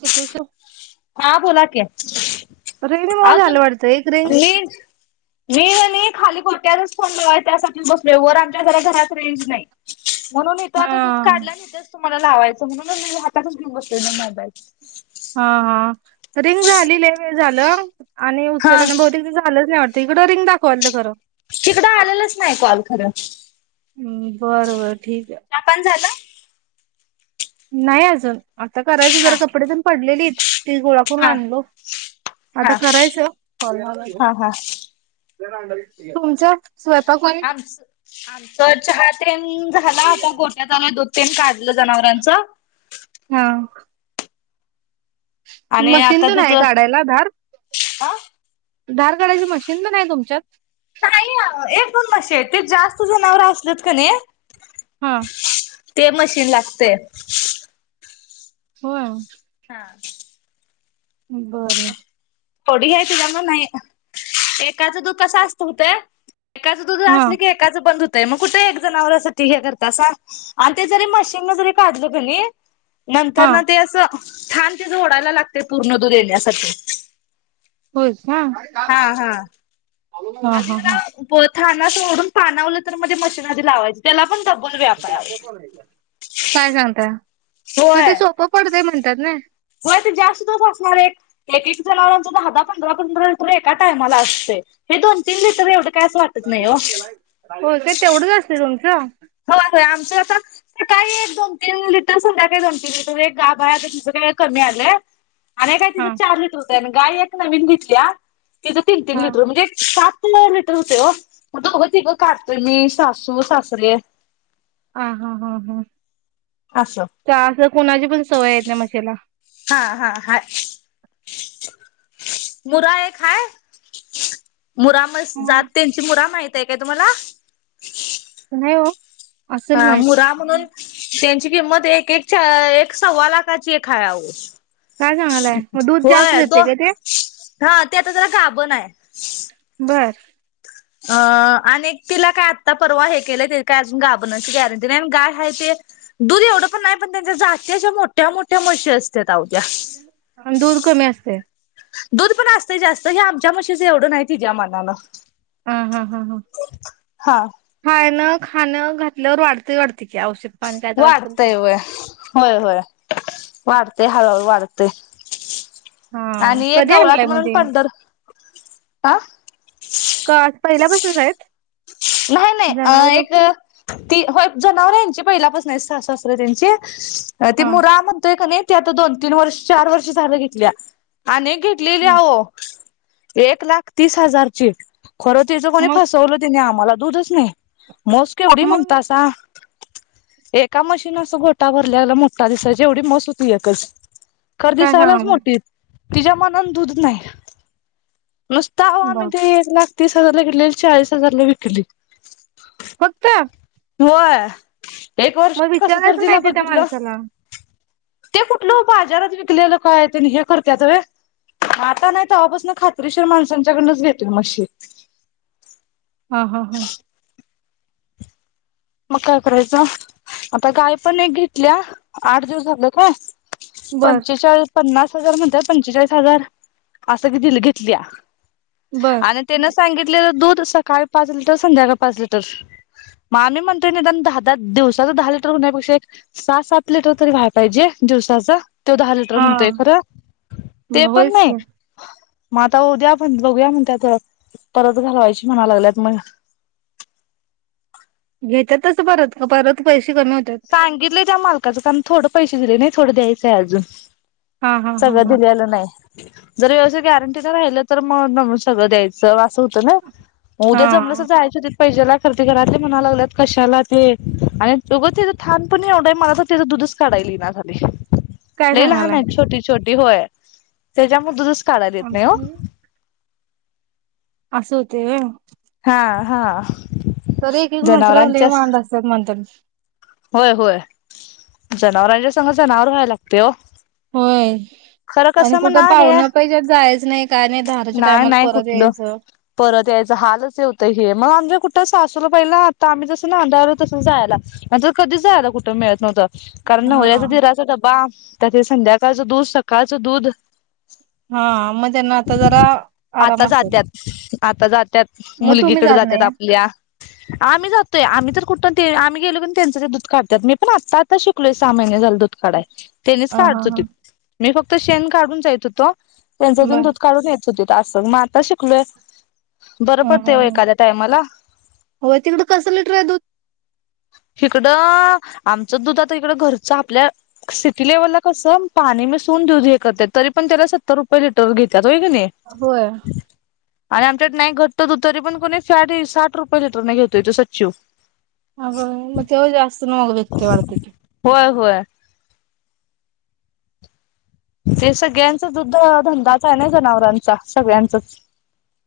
किती उशीर हा बोला क रिंगमुळे आ तुम झालं वाटतं एक रिंग मी मी खाली खोट्याच फोन बवाय त्यासाठी बसलो वर आमच्या जरा घरात रेंज नाही [unintelligible] म्हणून हित हा आम्ही दूध काढल आणि हितच तुम्हाला लावायच म्हणून मी हातच घेऊन बसले मी मोबाईल हा हा. रिंग झाली लय वेळ झालं आणि हा उचल बहुतेक ते झालंच नाही वाट तिकडं रिंग दाखवते खरं तिकडं आलेलंच नाही कॉल खरं हम्म बर बर. जापान झालं. [inaudible] नाही अजून आता करायचं हा जरा कपडे धुवून पडलेली [inaudible] ती गोळा करून हा आणलो आता हा करायचं हा हा तुमचं स्वयंपाक पाणी आमच आमच ह ते झाला आता घोट्यात आलो दु ते का ढलं जनावरांच हा मशीन आता तर नाही दूध आहे अ काढायला धार धार कार्डाची मशीन पण आहे तुमच्यात नाही एक दोन मसे ते जास्त जनावर असलेत क नी हा ते मशी लागते हो. हा. बरं. [unintelligible] एकाचं दुध हा असले की एकाचं पण दु मग कुठे एक जनावरासाठी हे करत अस आणि ते जरी मशीन न जरी काढलं त नी नंतर हा ना ते असं छान ते झोडायला लागते पूर्ण दूध येण्यासाठी होय. का हा हा. हा हा हा [unintelligible] थान सोडून पानावलं तर मध्ये मशीनमध्येध लावायचं त्याला पण डब्बल व्याप आहे अहो काय सांगताय मग ते होय सोपं पडत म्हणतात [unintelligible] होय ते जास्त दिवस असणार आहेत. एकेक जनावरांच दहा-दहा, पंधरा-पंधरा एका टायमाला असते. ते दोन, तीन लिटर एवढं काय असं [inaudible] वाटत नाही हो का? तेवढंच असते तुम त. होय होय आमचं आता सकाळी एक, दोन, तीन लिटर संध्या दोन, तीन लिटर एक गाभा हाय आता तिज काय कमी आलंय. अनेक हाय तिज हा चार लीटर हु त्यानं गाय एक नविन घेतलीया. तिचं तीन-तीन हा लिटर म्हणजे एक सात [unintelligible] हुतंय ओ. दोघ-तिघ काढतोय मी सासू-सासरे हा हा हा हा. असं ते अस कुणाची पण सवय आहे त्या मशीला. हा हा हाय [inaudible] मुरा एक हाय मुरामस जात त्यांची मुरा माईत. ते काय तुम्हाला [inaudible] नाही ओ हा मुरा म्हणून त्यांची किंमत एक-एकच्या, एक सव्वा लाखाची एक हाय आवो काय सांगलाय? मग दूध जास्त देते का ते. हा ते आता जरा गाबण हाय. होय. अ आणि तिला काय आत्ता परवा हे केलंय ते काय अजून गाबणाची गॅरंटी नाही आणि गाय हाय ते दूध एवढं पण नाही पण त्यांच्या जाती अशा मोठ्या-मोठ्या मशी असतात आओ त्या. आणि दूध कमी असतय. दूध पण असतय जास्त हे आमच्या मशीच एवढं नाही तिच्या मानानं. हा हा हा ह हा हाय ना. खाणं घातल्यावर वाढते वाढ वाढतय होय, होय, होय वाढतय हळू-हळू वाढ ते [inaudible] हा आणि एक कधी गवराट आणलाय मग म्हणून ते पंढर आ. का आज पहिल्यापासूनच आहेत. नाही, नाही अ जनावर एक. ती होय जनावर यांची पहिलापासून आहेत सासु सासरे त्यांचे. अ ते हा मुरा म्हणतोय कने ते आता दोन, तीन वर्ष चार वर्ष झाल घेतल्या आणि एक घेतलेली आहो. एक लाख तीस हजारची. खरं तीचं कणी मग फसवलीत. आम्हाला दूधच नाही म्हस केवढी मग म्हणतासा एका मशीन अस गोटा भरल्याला मोठा दिसायचा एवढी मस होती एकच खर काय दीसायलाच सांगालाय मोठी तिच्या मनान दूध नाही नुस्ता आहो आम्ही बर ते एक लाख तीस हजारला घेतलेली चाळीस हजारला विकली फक्त व्हय एक वर्ष मग कस तर विचारायचं दिला नाही का त्या बघितलं माणसाला? ते कुठलं बाजारात विकलेलं काय ते हे करत्यात व्हय मग आता नाही तव्हापासून खात्रीशीर माणसांच्याकडनच घेतोय मशी हा हा हा मग काय करायचं आता गाय पण एक घेतल्या आठ दिवस झाले काय बर, पंचेचाळीस पन्नास म्हणतीया पंचेचाळीस हजार असं किती घेतलीया बर. आणि त्यान सांगितलेलं दूध सकाळी पाच लिटर संध्याकाळी पाच लिटर म म्हणतोय दहा दिवसाच दहा लिटर होनण्यापेक्षा एक सात सात लिटर तरी व्हायला पाहिजे दिवसाच तो दहा लिटर म्हणतोय हां. खरं ते मग पण होयच नाही की. मग आता उद्या बघूया म्हणत्यात परत घालवायची म्हणाय लागल्यात मग घेता तस परत परत पैसे कमी होतात? सांगितलं त्या मालकाचं कारण थोडं पैसे नाही थोडं द्यायचंय अजून हां, हां, हां, सगळं हां. दिलेलं नाही जर व्यवसायित गॅरंटी न राहिलं तर मग सगळं द्यायचं अस होत ना मग उद्या जमलंस हां, जायच हो पहिजेती घरात म्हणाला लागल्यात कशाला ते आणि उगाच थान पण एवढा आहे मला तर त्याचं दुधच काढायला येईना झालंय काय लय लहान सांगायलाय? आहेत छोटी छोटी छोटी होय त्याच्या त्याच्या मूळ दूधच काढायला येत नाही असं होतंय होय हा हा तर एक एक मचरावले जनावरांच्या वांड असतात म्हणंतात होय होय जनावरांच्या सग जनावर व्हायला लागते हो होय आणि कुठं हे पाहुणं पाहिजे जायचं नाही काय नाही धारच्या नाही टायमाला नाही परत यायचं होत हे मग आमे कुठं सासूला पहिलं आता आम्ही जसं नांदायलो तसं जायला नंतर कधीच जायला कुठे मिळत नव्हतं कारण नवऱ्याचा हां. दिराचा डब्बा त्यात संध्याकाळचं दूध सकाळचं दूध हा मग त्यांना आता जरा आता आराम असल जात्यात आता जात्यात मुलगीकडे जातात आपल्या आम्ही जातोय आम्ही तर कुठं ते आम्ही गेलोण त्यांचं ते दूध काढतात मी पण आत्ता आता शिकलोय सहा महिने झालं दूध काढाय त्यांनीच हां, हां, काढत होतेत हां. मी फक्त शेण काढून जाईत होतो त्यांच्यातून बरं. दूध काढून येते असं म आता शिकलोय बरं ह पडते एखाद्या टायमाला हो तिकडं कस लिटर आहे दूध इकडं आमचं दूध आता इकडं घरचं आपल्या सिटी लेवलला कसं पाणी मिसळून दूध हे करत तरी पण त्याला सत्तर रुपये लिटर घेत्यात व्हय की नाय होय. आणि आमच्यात् नाय ग तो तरी पण की नाय सा साठ रुपये लिटर नाही घेतोय तो सच्चू अगं मग त्या जास्त महाग विकतो तो होय होय ते सगळ्यांच दुग्ध धंदाच आहे ना जनावरांचा सगळ्यांचच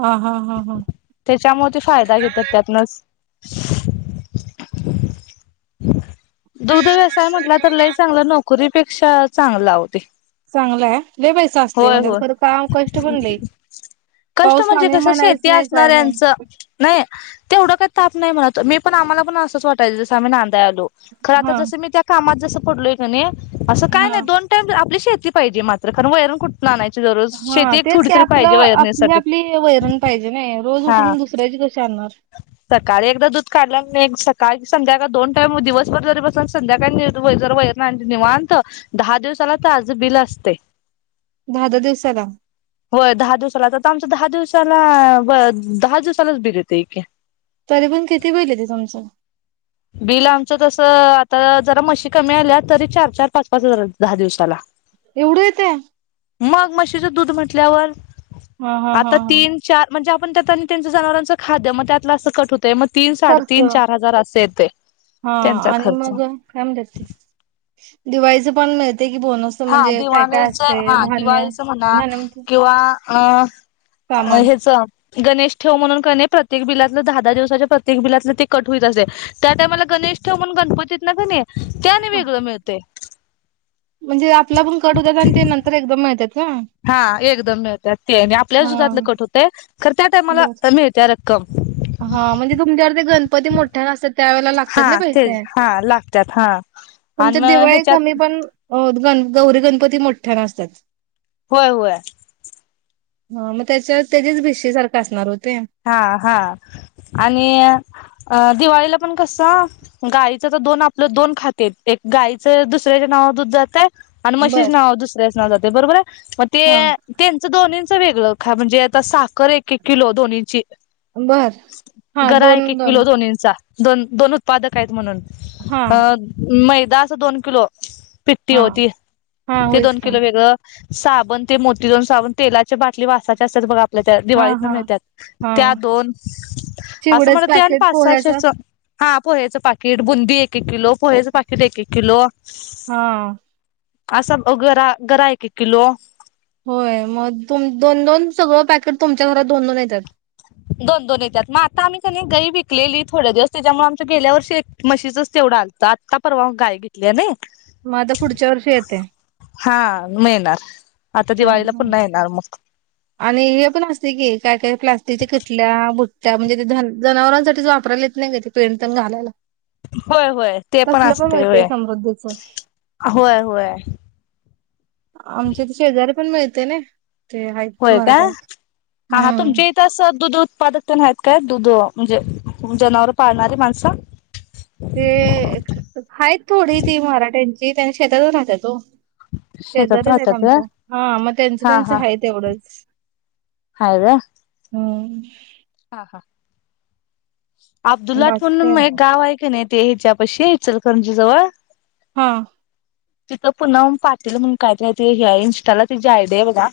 हा हा हा हा त्याच्यामुळं ते फायदा घेतात त्यातनच [inaudible] दुग्ध व्यवसाय म्हटलं तर लय चांगलं नोकरी पेक्षा चांगलं अहो ते चांगला आहे लय पैसा असते होय म्हणजे होय खरं काम कष्ट पण लय कष्टं पाऊस म्हणजे पाणी कसं म्हणायच शेती नाही काय नाही असणाऱ्यांचं नाही तेवढं काही ताप नाही मला मी पण आम्हाला पण असंच वाटयचं जसं आम्ही खरं आता हा जसं‌‌ मी त्या कामात पडलोय कणी असं काय नाही हा दोन टाईम आपली शेत पाहिजे मात्र खरं वैरण कुठ आणायची दररोज हा शेती एक तेच थोडी की तरी आपलं पाहिजे आपली वैरणीसाठी, आपली वैरण पाहिजे नाही रोज हा उठून दुसऱ्याची कशी आणणार सकाळी एकदा दूध काढला क नाय काय की संध्याकाळ दोन टाइम दिवसभर जरी बसून संध्याकाळी जर वैरण आणली निवांत दहा दिवसाला ताज बिला स्तय् दहा दहा दिवसाला होय दहा दिवसाला तसं‌ आमचं दहा दिवस तरं अं दहा दिवसालाच बिल येतंय की तरी पण किती बिल येतंय तुमचं बिल आमचं तसं आता जरा मशी कमी आल्या तरी चार चार पाच पाच हजार दहा दिवसाला तेवढं येतंय मग म्हशीचं दूध म्हटल्यावर हा हा हा आता हा तीन चार म्हणजे आपण त्यात त्यांचं जनावरांचं खाद्य मग त्यातलं असं कट होत ते मग तीन खर्च साडेतीन चार हजार असं येतंय हा त्यांचा आणि खर्च मग काय म्हणतात ते दिवाळीचं पण मिळतं हा दिवाळीचं हा धान्य दिवाळीचं म्हणा धान्य म्हणजे किंवा अ सामान ह्याचं गणेश ठेव म्हणून काय नाही प्रत्येक बिलातलं दहा दहा दिवसाच्या प्रत्येक बिलातलं ते कट होईत असतंय त्या टायमाला गणेश ठेव म्हणून गणपतीत ना काय नाही ते आणि हा वेगळं मिळतंय म्हणजे आपलं आपुण कट होत्यात आणि ते नंतर एकदम मिळतात का हा एकदम मिळत्यात आणि आपल्याच हा दुधातलं कट होतंय खरं त्या टायमाला बर मिळत्या रक्कम त्या व लात हा ना पै तेच हा लागतात हा आणि तमच्या मग दिवाळी ह्याच्यात कमी पण ग गौरी गणपती मोठ्या न असतात होय होय ह मग त्याच्या त्याच्याच भेष सारखं असणार हो हा हा आणि दिवाळीला पण कस गायच तर दोन आपलं दोन खाते एक गायचं दुसऱ्याच्या नावा दूध जातय आणिन मशीज बर नाव दुसर्याच नाव जात ते बरोबर मग ते हा त्यांच दोन वेगळा म्हणजे आता साखर एक एक किलोन बर हा गरा दोन एक एक दोन किलो दोनंचा दोन दोन उत्पादक आहेत म्हणून हा अ म दास दोन किलो पि्टी हा होती हा ते होयच दोन काय किलो वेगळं साबण ते मोती दोन साबण तेला बाटली वासाचे असतात बघ आपल्या त्या हा दिवाळीत न हा मिळतात हा त्या दोन असं चिवड्याच पॅकेट पोह्याचं म्हणत हा पोहेचं पाकीिट बुंदी एक एक किलो पोहेचं पाकीिट एक एक किलो हा असं गरा गरा एक एक किलो होय मग तुम दोन दोन सगळं पॅकेट तुमच्या घरात दोन दोन येतात दोन दोन येतात मग आता आम्ही का गई विकलेली थोडे्या दिवस त्याच्यामुळे आमच्या गेल्या वर्षी एक मशीच तेवढं आलतं आत्ता परवा गाय घेतली आहे ना मग आता पुढच्या वर्षी येते हा मिळणार ह ह आणि हे पण असते की काय काय प्लास् तिथ खिटल्या बुट्ट्या म्हणजे ते जनावरांसाठीच वापरायला येत नाही का ते पें पण घालायला होय होय ते पण तसलं असते होय मिळतंय समृद्धीच होय होय आमच्या पण मिळते ना ते आहेत होय का मराठ्यांच हाा हम्म तुमच्या इथं दुध उत्पादकते नाही आहेत काय दुध म्हणजे जनावर पाळणारी माणसं ते हायच थोडी ती मारा टश ते त्यां शेतातच राहत तो शेतात शेजारीच आहेत राहतात व्हय आमच्या हा म त्यांच हा त्यांचं हा हाय तेवढंच हाय व्हय हम् [inaudible] हा हा अब्दुललाट बाकी काय म्हणून एक नाय गाव हाय क नाय ते ह्याच्या पशी इचलकरंजी जवळ हा तिथं पुन्हा पाटील म्हणू काय बाय ते हे ह्या इंस्टाला त्याची आयडीय बघा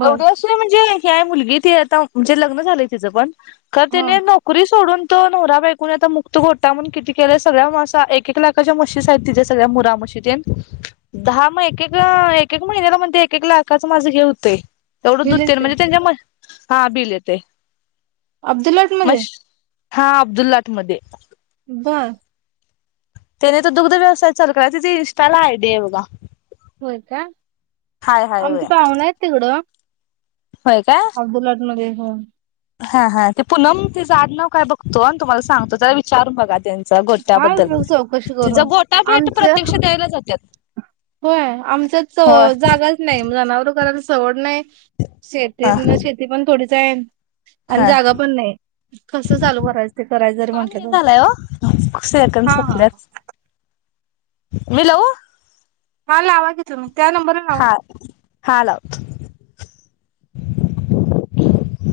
बर एवढे अस म्हणजे एक हाय मुलगी ती आता म्हणजे लग्न झालंय तिचं पण का हा तीने नोकरी सोडून तो नवरा बायकूनी आता मुक्त घोटा म्हणू किती केलंय सगळ्या मासा एक एक लाखाच्या मशीच आहेत तिथं सगळ्या मुरा मशीत धा मग एक एक अं एक एक महिन्याला म्हणती एक एक लाखाच माझं हे होतं एवढं दु तीन हिलेच आहे महिने त्यांच्या म्हशी हा बिल येतय अब्दुललाट मध्ये हा अब्दुल्लाट मध्ये बर त्याने तर दुग्ध व्यवसाय चालू केलाय तिची इंस्टाला आयडिय बघा होय का हाय हाय होय. आमची पाहुनं हायत तिकडं होय काय अब्दुलाट मध्ये हो हा हा ते पूनम तीज आड नाव काय बघतो आणि तुम्हाला सांगतो तरला विचारून बघा त्यां काय गोट्याबद्दल उपयोग चौकशी करून तिचा गोटा भेट आमचं प्रत्यक्ष द्यायला जातात होय आमच्या ज अं जागाच नाही जनावर करायला सवड नाय हा शेतीतन शेती पण थोडी त्येन आणि हा जागा पण नाही कस चालू करायचं ते करायच जरी कॉल हे म्हंटलं तर झालाय ओ सेकंद हा संपल्यात मी लाव हा लावा की तुम्ही त्या नंबरला लावा हा हा लाव